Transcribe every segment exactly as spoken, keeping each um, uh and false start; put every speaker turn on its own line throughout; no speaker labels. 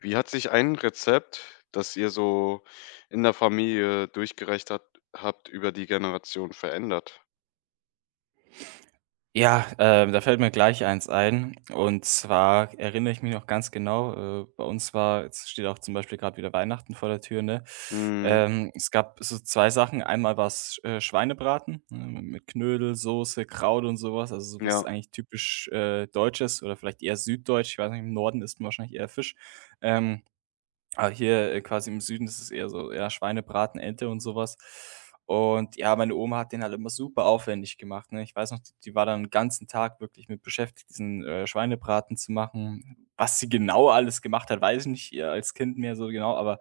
Wie hat sich ein Rezept, das ihr so in der Familie durchgereicht hat habt, über die Generation verändert?
Ja, ähm, da fällt mir gleich eins ein. Und zwar erinnere ich mich noch ganz genau, äh, bei uns war jetzt steht auch zum Beispiel gerade wieder Weihnachten vor der Tür, ne?
Mhm,
Ähm, es gab so zwei Sachen. Einmal war's, äh, Schweinebraten, ne, mit Knödel, Soße, Kraut und sowas. Also, sowas
ja,
eigentlich typisch, äh, Deutsches oder vielleicht eher süddeutsch. Ich weiß nicht, im Norden isst man wahrscheinlich eher Fisch. Ähm aber hier, äh, quasi im Süden ist es eher so, ja, Schweinebraten, Ente und sowas. Und ja, meine Oma hat den halt immer super aufwendig gemacht, ne? Ich weiß noch, die die war dann 'n ganzen Tag wirklich mit beschäftigt, diesen, äh, Schweinebraten zu machen. Was sie genau alles gemacht hat, weiß ich nicht, äh, als Kind mehr so genau, aber,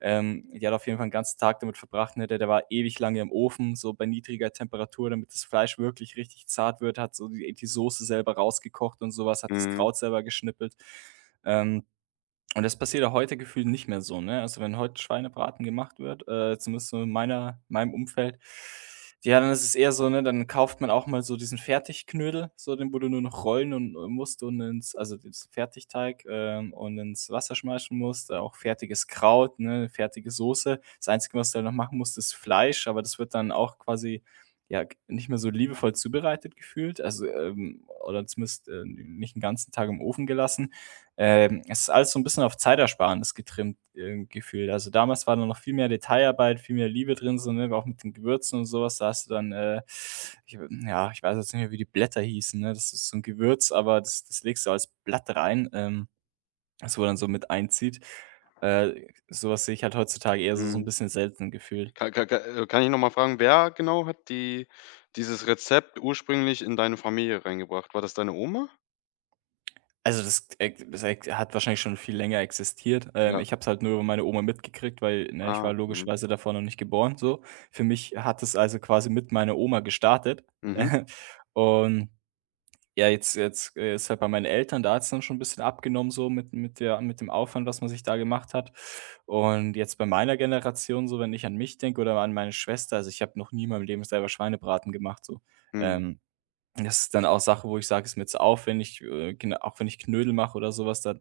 ähm, die hat auf jeden Fall 'n ganzen Tag damit verbracht, ne? Der der war ewig lange im Ofen, so bei niedriger Temperatur, damit das Fleisch wirklich richtig zart wird, hat so die die Soße selber rausgekocht und sowas. Hat das
mhm,
Kraut selber geschnippelt. Ähm und das passiert ja heute gefühlt nicht mehr so, ne? Also, wenn heute Schweinebraten gemacht wird, äh, zumindest so in meiner meinem Umfeld, ja, dann ist es eher so, ne, dann kauft man auch mal so diesen Fertigknödel, so den, wo du nur noch rollen und äh, musst und ins also, diesen Fertigteig, ähm, und ins Wasser schmeißen musst, äh, auch fertiges Kraut, ne, fertige Soße. Das Einzige, was du halt noch machen musst, ist Fleisch, aber das wird dann auch quasi, ja, g nicht mehr so liebevoll zubereitet gefühlt, also, ähm oder zumindest, äh, nicht den ganzen Tag im Ofen gelassen. Ähm, es ist alles so ein bisschen auf Zeitersparnis getrimmt, äh, gefühlt. Also, damals war da noch viel mehr Detailarbeit, viel mehr Liebe drin, so, ne, auch mit den Gewürzen und sowas. Da hast du dann, äh ich ja, ich weiß jetzt nicht mehr, wie die Blätter hießen, ne? Das ist so ein Gewürz, aber das das legst du als Blatt rein, ähm, das wo dann so mit einzieht. Äh, so sehe ich halt heutzutage eher so so ein
mhm.
bisschen selten gefühlt.
Ka ka ka äh, Kann ich noch mal fragen, wer genau hat die dieses Rezept ursprünglich in deine Familie reingebracht? War das deine Oma?
Also, das ex das ex hat wahrscheinlich schon viel länger existiert. Ähm,
Ja,
ich habe es halt nur über meine Oma mitgekriegt, weil, ne, ich
ah,
war
mhm,
logischerweise davor noch nicht geboren so. Für mich hat es also quasi mit meiner Oma gestartet.
mhm,
Und ja, jetzt jetzt, äh, ist halt bei meinen Eltern, da hat es dann schon ein bisschen abgenommen so mit mit der mit dem Aufwand, was man sich da gemacht hat. Und jetzt bei meiner Generation so, wenn ich an mich denke oder an meine Schwester, also, ich habe noch nie in meinem Leben selber Schweinebraten gemacht so.
mhm.
Ähm, Das ist dann auch Sache, wo ich sage, ist mir zu aufwendig, äh, gena auch wenn ich Knödel mache oder sowas, was, dann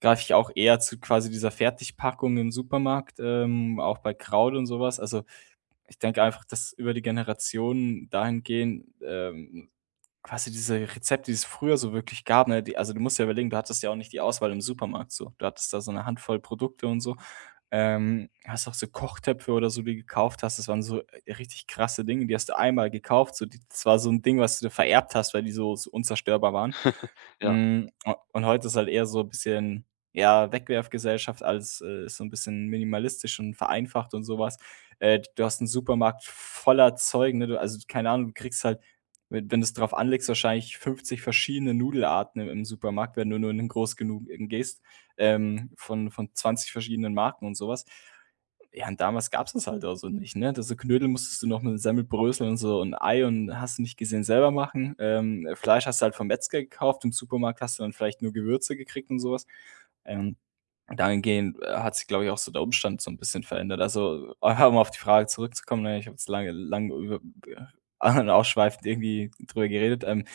greife ich auch eher zu quasi dieser Fertigpackung im Supermarkt, ähm, auch bei Kraut und sowas. Also, ich denke einfach, dass über die Generationen dahingehend, ähm quasi diese Rezepte, die es früher so wirklich gab, ne? Die, also, du musst ja überlegen, du hattest ja auch nicht die Auswahl im Supermarkt so. Du hattest da so eine Handvoll Produkte und so. Ähm, hast auch so Kochtöpfe oder so, die du gekauft hast. Das waren so, äh, richtig krasse Dinge, die hast du einmal gekauft, so die das war so ein Ding, was du dir vererbt hast, weil die so so unzerstörbar waren.
Ja,
Hm, u Und heute ist halt eher so ein bisschen, ja, Wegwerfgesellschaft, alles, äh, ist so ein bisschen minimalistisch und vereinfacht und sowas. Äh, du hast einen Supermarkt voller Zeug, ne? Du, also, keine Ahnung, du kriegst halt wenn wenn du's drauf anlegst, wahrscheinlich fünfzig verschiedene Nudelarten im im Supermarkt, wenn du nur in 'nen groß genugen gehst, ähm, von von zwanzig verschiedenen Marken und so was. Ja, und damals gab's das halt auch so nicht, ne? Das, so Knödel musstest du noch mit Semmelbrösel und so und Ei und hast du nicht gesehen selber machen. Ähm, Fleisch hast du halt vom Metzger gekauft, im Supermarkt hast du dann vielleicht nur Gewürze gekriegt und so was. Ähm, Dahingehend, äh, hat sich, glaube ich, auch so der Umstand so ein bisschen verändert. Also, ah, um auf die Frage zurückzukommen, ne, ich habe jetzt lange lange über ausschweifend irgendwie drüber geredet. Ähm,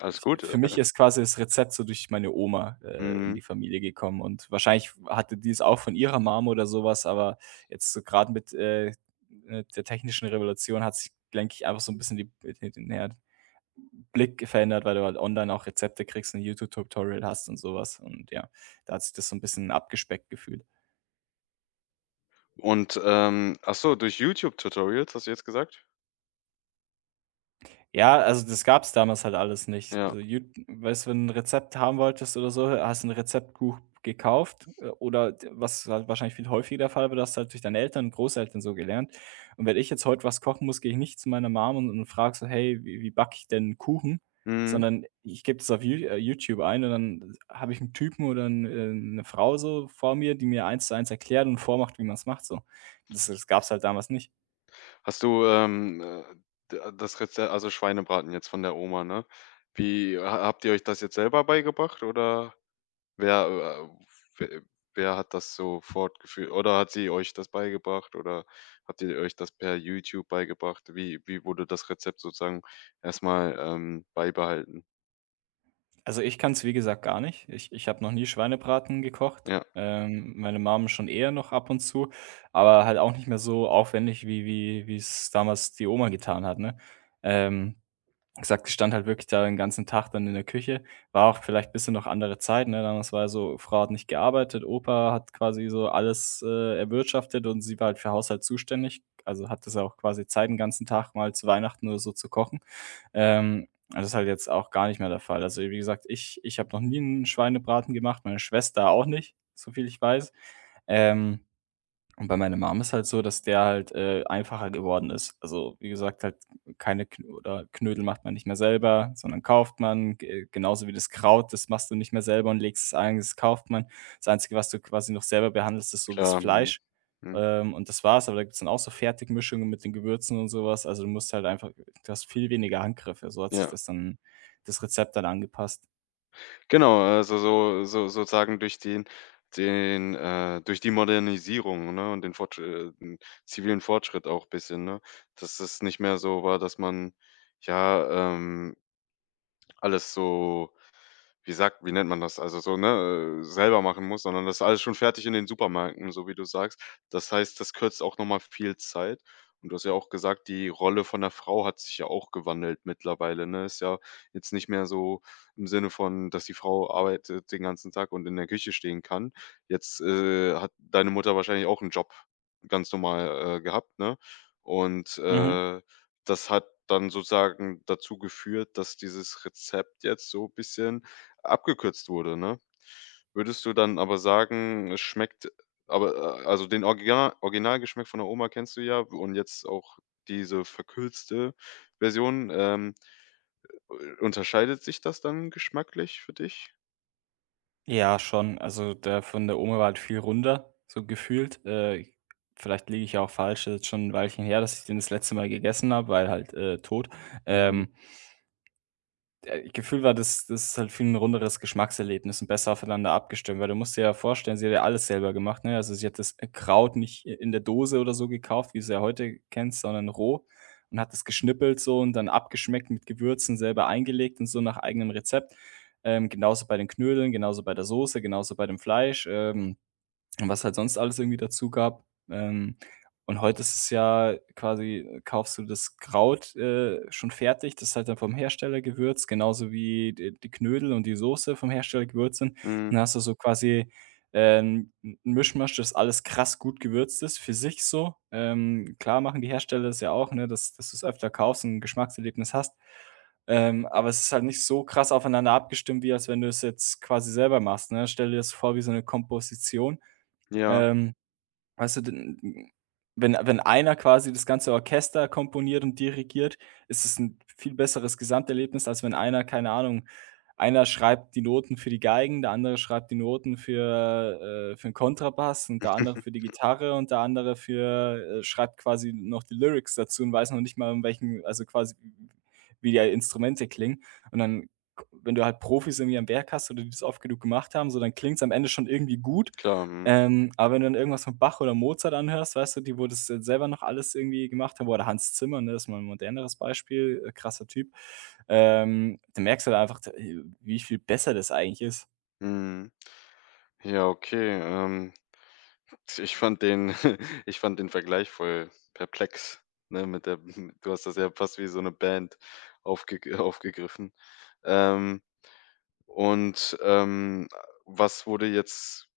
alles
ich
gut.
Für mich ist quasi das Rezept so durch meine Oma, äh, in
Mhm.
die Familie gekommen und wahrscheinlich hatte die es auch von ihrer Mama oder sowas. Aber jetzt so grad mit, äh, äh, der technischen Revolution hat sich, denke ich, einfach so ein bisschen die die, die, naja, Blick verändert, weil du halt online auch Rezepte kriegst, ein YouTube-Tutorial hast und sowas. Und ja, da hat sich das so ein bisschen abgespeckt gefühlt.
Und, ähm, ach so, durch YouTube-Tutorials hast du jetzt gesagt?
Ja, also das gab's damals halt alles nicht.
Ja,
So Jut Weißt du, wenn du 'n Rezept haben wolltest oder so, hast du 'n Rezeptbuch gekauft, äh, oder d was halt wahrscheinlich viel häufiger der Fall war, das halt durch deine Eltern und Großeltern so gelernt. Und wenn ich jetzt heute was kochen muss, gehe ich nicht zu meiner Mom und und frage so: „Hey, wie wie backe ich denn einen Kuchen?“
mhm.
Sondern ich gebe das auf Ju äh, YouTube ein und dann habe ich einen Typen oder 'n äh, 'ne Frau so vor mir, die mir eins zu eins erklärt und vormacht, wie man es macht so. Das das gab's halt damals nicht.
Hast du, ähm, äh, d äh, das Rezept also Schweinebraten jetzt von der Oma, ne? Wie ha Habt ihr euch das jetzt selber beigebracht oder wer, äh, we wer hat das so fortgeführt oder hat sie euch das beigebracht oder habt ihr euch das per YouTube beigebracht? Wie wie wurde das Rezept sozusagen erstmal ähm, beibehalten?
Also, ich kann es, wie gesagt, gar nicht. Ich ich habe noch nie Schweinebraten gekocht.
Ja,
Ähm, meine Mom schon eher noch ab und zu, aber halt auch nicht mehr so aufwendig, wie wie wie es damals die Oma getan hat, ne? Ähm, Wie gesagt, die stand halt wirklich da den ganzen Tag dann in der Küche. War auch vielleicht ein bisschen noch andere Zeit, ne? Damals war ja so, Frau hat nicht gearbeitet, Opa hat quasi so alles, äh, erwirtschaftet und sie war halt für Haushalt zuständig. Also, hatte sie auch quasi Zeit, den ganzen Tag mal zu Weihnachten oder so zu kochen. Ähm, das ist halt jetzt auch gar nicht mehr der Fall. Also, wie gesagt, ich ich habe noch nie einen Schweinebraten gemacht, meine Schwester auch nicht, so viel ich weiß. Ähm und bei meiner Mum ist halt so, dass der halt, äh, einfacher geworden ist. Also, wie gesagt, halt keine Knö oder Knödel macht man nicht mehr selber, sondern kauft man, ge genauso wie das Kraut, das machst du nicht mehr selber und legst es ein, das kauft man. Das Einzige, was du quasi noch selber behandelst, ist so das
klar, mhm.
Fleisch,
Mhm.
ähm, und das war's. Aber da gibt's dann auch so Fertigmischungen mit den Gewürzen und sowas. Also, du musst halt einfach, du hast viel weniger Handgriffe. So hat sich
Ja.
das dann das Rezept dann angepasst.
Genau, also so so sozusagen durch den den, äh durch die Modernisierung, ne, und den Fortsch äh, den zivilen Fortschritt auch bisschen, ne? Dass es nicht mehr so war, dass man, ja, ähm, alles so wie sagt wie nennt man das? Also so, ne, äh, selber machen muss, sondern das ist alles schon fertig in den Supermärkten, so wie du sagst. Das heißt, das kürzt auch nochmal viel Zeit. Und du hast ja auch gesagt, die Rolle von der Frau hat sich ja auch gewandelt mittlerweile, ne? Ist ja jetzt nicht mehr so im Sinne von, dass die Frau arbeitet den ganzen Tag und in der Küche stehen kann. Jetzt, äh, hat deine Mutter wahrscheinlich auch einen Job ganz normal, äh, gehabt, ne? Und,
Mhm.
äh, das hat dann sozusagen dazu geführt, dass dieses Rezept jetzt so ein bisschen abgekürzt wurde, ne? Würdest du dann aber sagen, es schmeckt aber, äh also, den Orgina Originalgeschmack von der Oma kennst du ja und jetzt auch diese verkürzte Version, ähm, unterscheidet sich das dann geschmacklich für dich?
Ja, schon. Also, der von der Oma war halt viel runder, so gefühlt. Äh, ich Vielleicht liege ich ja auch falsch, das ist jetzt schon 'n Weilchen her, dass ich den das letzte Mal gegessen habe, weil halt, äh, tot.
Mhm,
Ähm, äh, Gefühl war das das ist halt viel 'n runderes Geschmackserlebnis und besser aufeinander abgestimmt, weil du musst dir ja vorstellen, sie hat ja alles selber gemacht, ne? Also, sie hat das, äh, Kraut nicht in der Dose oder so gekauft, wie du's ja heute kennst, sondern roh und hat das geschnippelt so und dann abgeschmeckt mit Gewürzen, selber eingelegt und so nach eigenem Rezept. Ähm, genauso bei den Knödeln, genauso bei der Soße, genauso bei dem Fleisch, ähm und was halt sonst alles irgendwie dazu gab. Ähm, und heute ist es ja quasi äh, kaufst du das Kraut, äh, schon fertig, das ist halt dann vom Hersteller gewürzt, genauso wie d die Knödel und die Soße vom Hersteller gewürzt sind.
mhm,
Dann hast du so quasi, ähm, 'n 'n Mischmasch, das alles krass gut gewürzt ist für sich so. Ähm, klar machen die Hersteller das ja auch, ne, dass dass du's öfter kaufst und 'n Geschmackserlebnis hast. Ähm, aber es ist halt nicht so krass aufeinander abgestimmt, wie als wenn du es jetzt quasi selber machst, ne? Stell dir das vor wie so eine Komposition.
ja,
Ähm, Weißt du, denn wenn wenn einer quasi das ganze Orchester komponiert und dirigiert, ist es ein viel besseres Gesamterlebnis, als wenn einer, keine Ahnung, einer schreibt die Noten für die Geigen, der andere schreibt die Noten für, äh für 'n Kontrabass und der andere für die Gitarre und der andere für äh, schreibt quasi noch die Lyrics dazu und weiß noch nicht mal, um welchen, also quasi, wie die Instrumente klingen. Und dann, wenn du halt Profis irgendwie am Werk hast oder die das oft genug gemacht haben, so, dann klingt es am Ende schon irgendwie gut,
klar, mhm,
ähm, aber wenn du dann irgendwas von Bach oder Mozart anhörst, weißt du, die wo das jetzt selber noch alles irgendwie gemacht haben oder Hans Zimmer, ne, das ist mal 'n moderneres Beispiel, äh, krasser Typ. Ähm, da merkst du halt einfach, d wie viel besser das eigentlich ist.
mhm. Ja, okay, ähm, ich fand den ich fand den Vergleich voll perplex, ne, mit der du hast das ja fast wie so eine Band aufgeg aufgegriffen. Ähm. Und, ähm, was wurde jetzt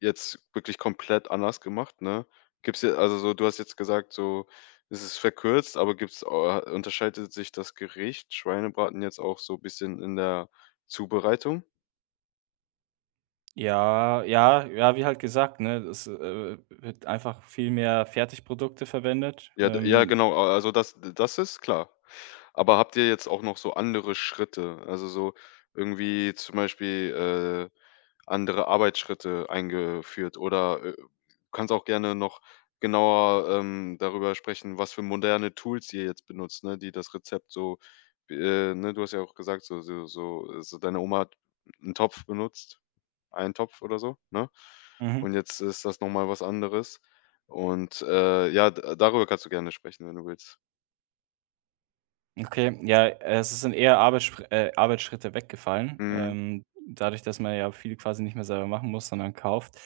jetzt wirklich komplett anders gemacht, ne? Gibt's ja also so du hast jetzt gesagt, so, es ist verkürzt, aber gibt's äh, unterscheidet sich das Gericht Schweinebraten jetzt auch so ein bisschen in der Zubereitung?
Ja, ja, ja, wie halt gesagt, ne, es, äh, wird einfach viel mehr Fertigprodukte verwendet.
Ja, d ja
Ähm,
genau, a also das das ist klar. Aber habt ihr jetzt auch noch so andere Schritte, also so irgendwie zum Beispiel, äh, andere Arbeitsschritte eingeführt oder, äh kannst auch gerne noch genauer, ähm, darüber sprechen, was für moderne Tools ihr jetzt benutzt, ne, die das Rezept so äh, ne, du hast ja auch gesagt, so so so äh, so deine Oma hat 'n Topf benutzt, einen Topf oder so, ne?
mhm.
Und jetzt ist das noch mal was anderes. Und, äh, ja, d äh, darüber kannst du gerne sprechen, wenn du willst.
Okay, ja, es sind eher Arbeitsspr äh, Arbeitsschritte weggefallen,
Mhm.
ähm, dadurch, dass man ja viel quasi nicht mehr selber machen muss, sondern kauft.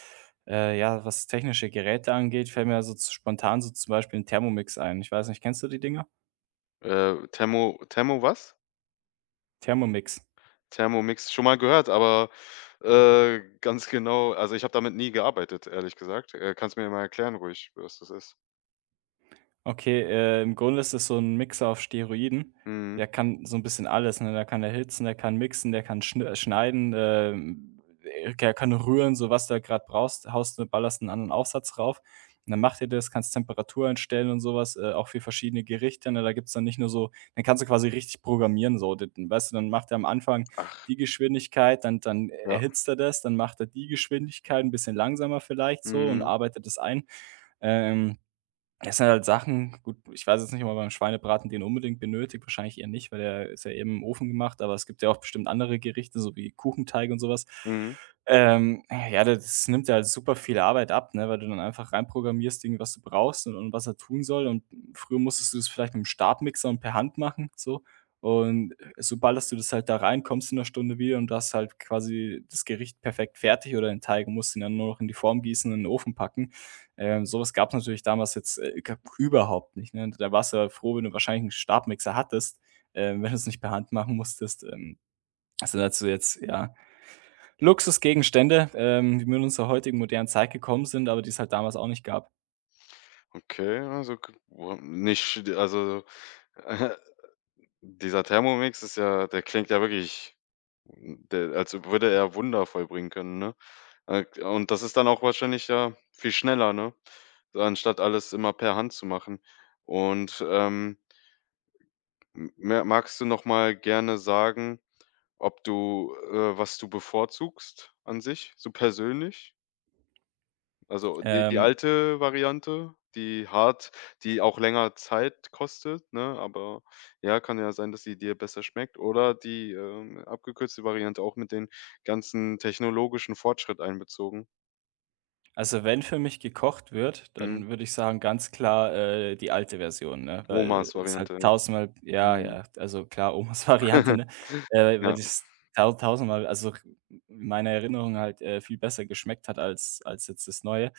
Äh, ja, was technische Geräte angeht, fällt mir so z- spontan so zum Beispiel ein Thermomix ein. Ich weiß nicht, kennst du die Dinger?
Äh, Thermo Thermo was?
Thermomix.
Thermomix schon mal gehört, aber, äh, ganz genau also, ich habe damit nie gearbeitet, ehrlich gesagt. Äh, kannst mir ja mal erklären ruhig, was das ist?
Okay, äh, im Grunde ist es so ein Mixer auf Steroiden.
Mhm.
Der kann so 'n bisschen alles, ne? Der kann erhitzen, der kann mixen, der kann schn äh, schneiden, ähm, äh, der kann rühren, so was du halt grad brauchst, haust du ballerst 'n anderen Aufsatz rauf und dann macht er das, kannst Temperatur einstellen und so was, äh, auch für verschiedene Gerichte, ne? Da gibt's dann nicht nur so dann kannst du quasi richtig programmieren so. D Weißt du, dann macht er am Anfang
Ach,
die Geschwindigkeit, dann dann
ja.
erhitzt er das, dann macht er die Geschwindigkeit 'n bisschen langsamer vielleicht so und
Mhm.
arbeitet das ein. Ähm das sind halt Sachen gut, ich weiß jetzt nicht, ob man beim Schweinebraten den unbedingt benötigt, wahrscheinlich eher nicht, weil der ist ja eben im Ofen gemacht, aber es gibt ja auch bestimmt andere Gerichte, so wie Kuchenteig und sowas.
Mhm.
Ähm, ja, das nimmt ja halt super viel Arbeit ab, ne, weil du dann einfach reinprogrammierst, Ding, was du brauchst und und was er tun soll und früher musstest du das vielleicht mit mit'm Stabmixer und per Hand machen, so. Und sobald ballerst du das halt da rein, kommst in 'ner Stunde wieder und du hast halt quasi das Gericht perfekt fertig oder den Teig und musst ihn dann nur noch in die Form gießen und in den Ofen packen. Ähm, so was gab's natürlich damals jetzt, äh, g überhaupt nicht, ne? Da warst du ja froh, wenn du wahrscheinlich einen Stabmixer hattest, ähm, wenn du es nicht per Hand machen musstest. Ähm, das sind halt so jetzt, ja, Luxusgegenstände, ähm, die mit unserer heutigen modernen Zeit gekommen sind, aber die es halt damals auch nicht gab.
Okay, also, k w nicht sch- also, dieser Thermomix ist ja der klingt ja wirklich. Der als würde er Wunder vollbringen können, ne? Äh, und das ist dann auch wahrscheinlich, ja, viel schneller, ne? So, anstatt alles immer per Hand zu machen. Und, ähm, m ma magst du noch mal gerne sagen, ob du äh, was du bevorzugst an sich, so persönlich? Also, die die
Ähm
alte Variante, die hart, die auch länger Zeit kostet, ne? Aber ja, kann ja sein, dass sie dir besser schmeckt oder die, ähm, abgekürzte Variante auch mit den ganzen technologischen Fortschritt einbezogen.
Also, wenn für mich gekocht wird,
Mhm.
dann würde ich sagen, ganz klar, äh, die alte Version, ne? Weil
Omas
es halt
Variante.
tausendmal ja,
Mhm.
ja, also klar, Omas Variante, ne? Äh, weil
Ja,
das tau tausendmal also in meiner Erinnerung halt, äh, viel besser geschmeckt hat als als jetzt das Neue.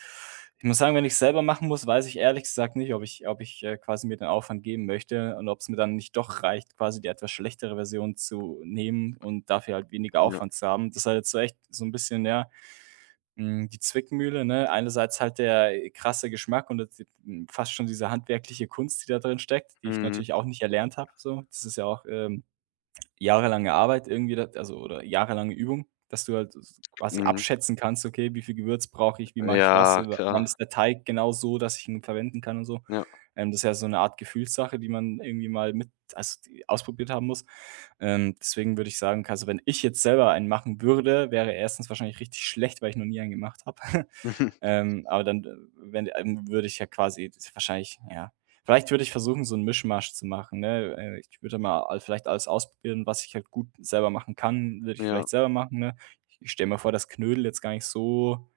Ich muss sagen, wenn ich's selber machen muss, weiß ich ehrlich gesagt nicht, ob ich ob ich, äh, quasi mir den Aufwand geben möchte und ob es mir dann nicht doch reicht, quasi die etwas schlechtere Version zu nehmen und dafür halt weniger
ja.
Aufwand zu haben. Das ist halt jetzt so echt so ein bisschen, ja hm, die Zwickmühle, ne? Einerseits halt der, äh, krasse Geschmack und jetzt, hm, fast schon diese handwerkliche Kunst, die da drin steckt, die ich
Mhm,
natürlich auch nicht erlernt habe so. Das ist ja auch, ähm, jahrelange Arbeit irgendwie da also, oder jahrelange Übung, dass du halt s quasi
mhm.
abschätzen kannst: „Okay, wie viel Gewürz brauche ich? Wie mache ich was?
Ja,
Äh, wann
klar.
ist der Teig genau so, dass ich ihn verwenden kann und so?“
Ja.
Ähm, das ist ja so eine Art Gefühlssache, die man irgendwie mal mit also, die ausprobiert haben muss. Ähm, deswegen würde ich sagen, also, wenn ich jetzt selber einen machen würde, wäre er erstens wahrscheinlich richtig schlecht, weil ich noch nie einen gemacht habe. Ähm, aber dann, äh, wenn ähm, würde ich ja quasi das wahrscheinlich ja. Vielleicht würde ich versuchen, so 'n Mischmasch zu machen, ne? Äh, ich würde mal all vielleicht alles ausprobieren, was ich halt gut selber machen kann, würde ich
Ja,
vielleicht selber machen, ne? Ich stelle mir vor, dass Knödel jetzt gar nicht so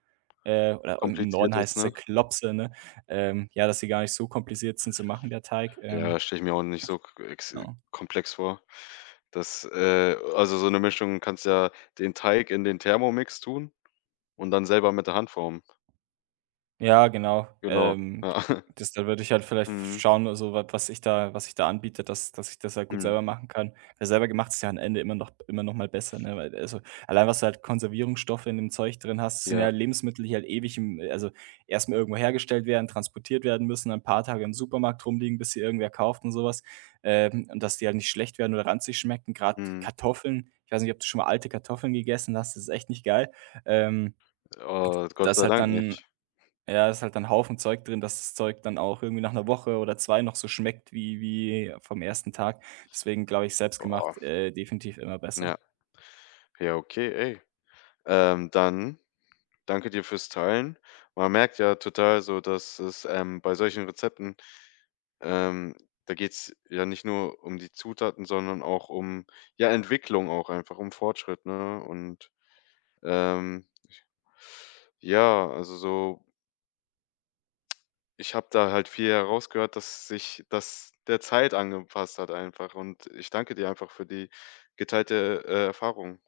äh, oder im im Norden
kompliziert ist,
heißen
ne?
sie Klopse, ne? Ähm, ja, dass sie gar nicht so kompliziert sind zu machen, der Teig,
Ja,
ähm,
das stelle ich mir auch nicht so k ex äh,
genau.
komplex vor. Das, äh also, so eine Mischung kannst ja den Teig in den Thermomix tun und dann selber mit der Hand formen.
Ja, genau.
Genau,
Ähm,
ja.
das da würde ich halt vielleicht
Mhm,
schauen, also, wa was ich da was ich da anbiete, dass dass ich das halt gut
mhm,
selber machen kann. Weil selber gemacht ist ja am Ende immer noch immer noch mal besser, ne? Weil also, allein was du halt Konservierungsstoffe in dem Zeug drin hast, sind ja
ja,
Lebensmittel, die halt ewig im also, erstmal irgendwo hergestellt werden, transportiert werden müssen, dann 'n paar Tage im Supermarkt rumliegen, bis sie irgendwer kauft und sowas. Ähm, und dass die halt nicht schlecht werden oder ranzig schmecken. Gerade
mhm.
Kartoffeln, ich weiß nicht, ob du schon mal alte Kartoffeln gegessen hast, das ist echt nicht geil. Ähm,
Oh, Gott
das
sei
halt
Dank
dann
nicht.
ja, ist halt dann Haufen Zeug drin, dass das Zeug dann auch irgendwie nach einer Woche oder zwei noch so schmeckt wie wie vom ersten Tag. Deswegen glaube ich,
Boah,
selbstgemacht, äh, definitiv immer besser.
ja. Ja, okay, ey. Ähm, dann danke dir fürs Teilen. Man merkt ja total so, dass es, ähm, bei solchen Rezepten. Ähm, da geht's ja nicht nur um die Zutaten, sondern auch um, ja, Entwicklung auch einfach, um Fortschritt, ne? Und, ähm, ja, also so ich habe da halt viel herausgehört, dass sich das der Zeit angepasst hat einfach und ich danke dir einfach für die geteilte, äh, Erfahrung.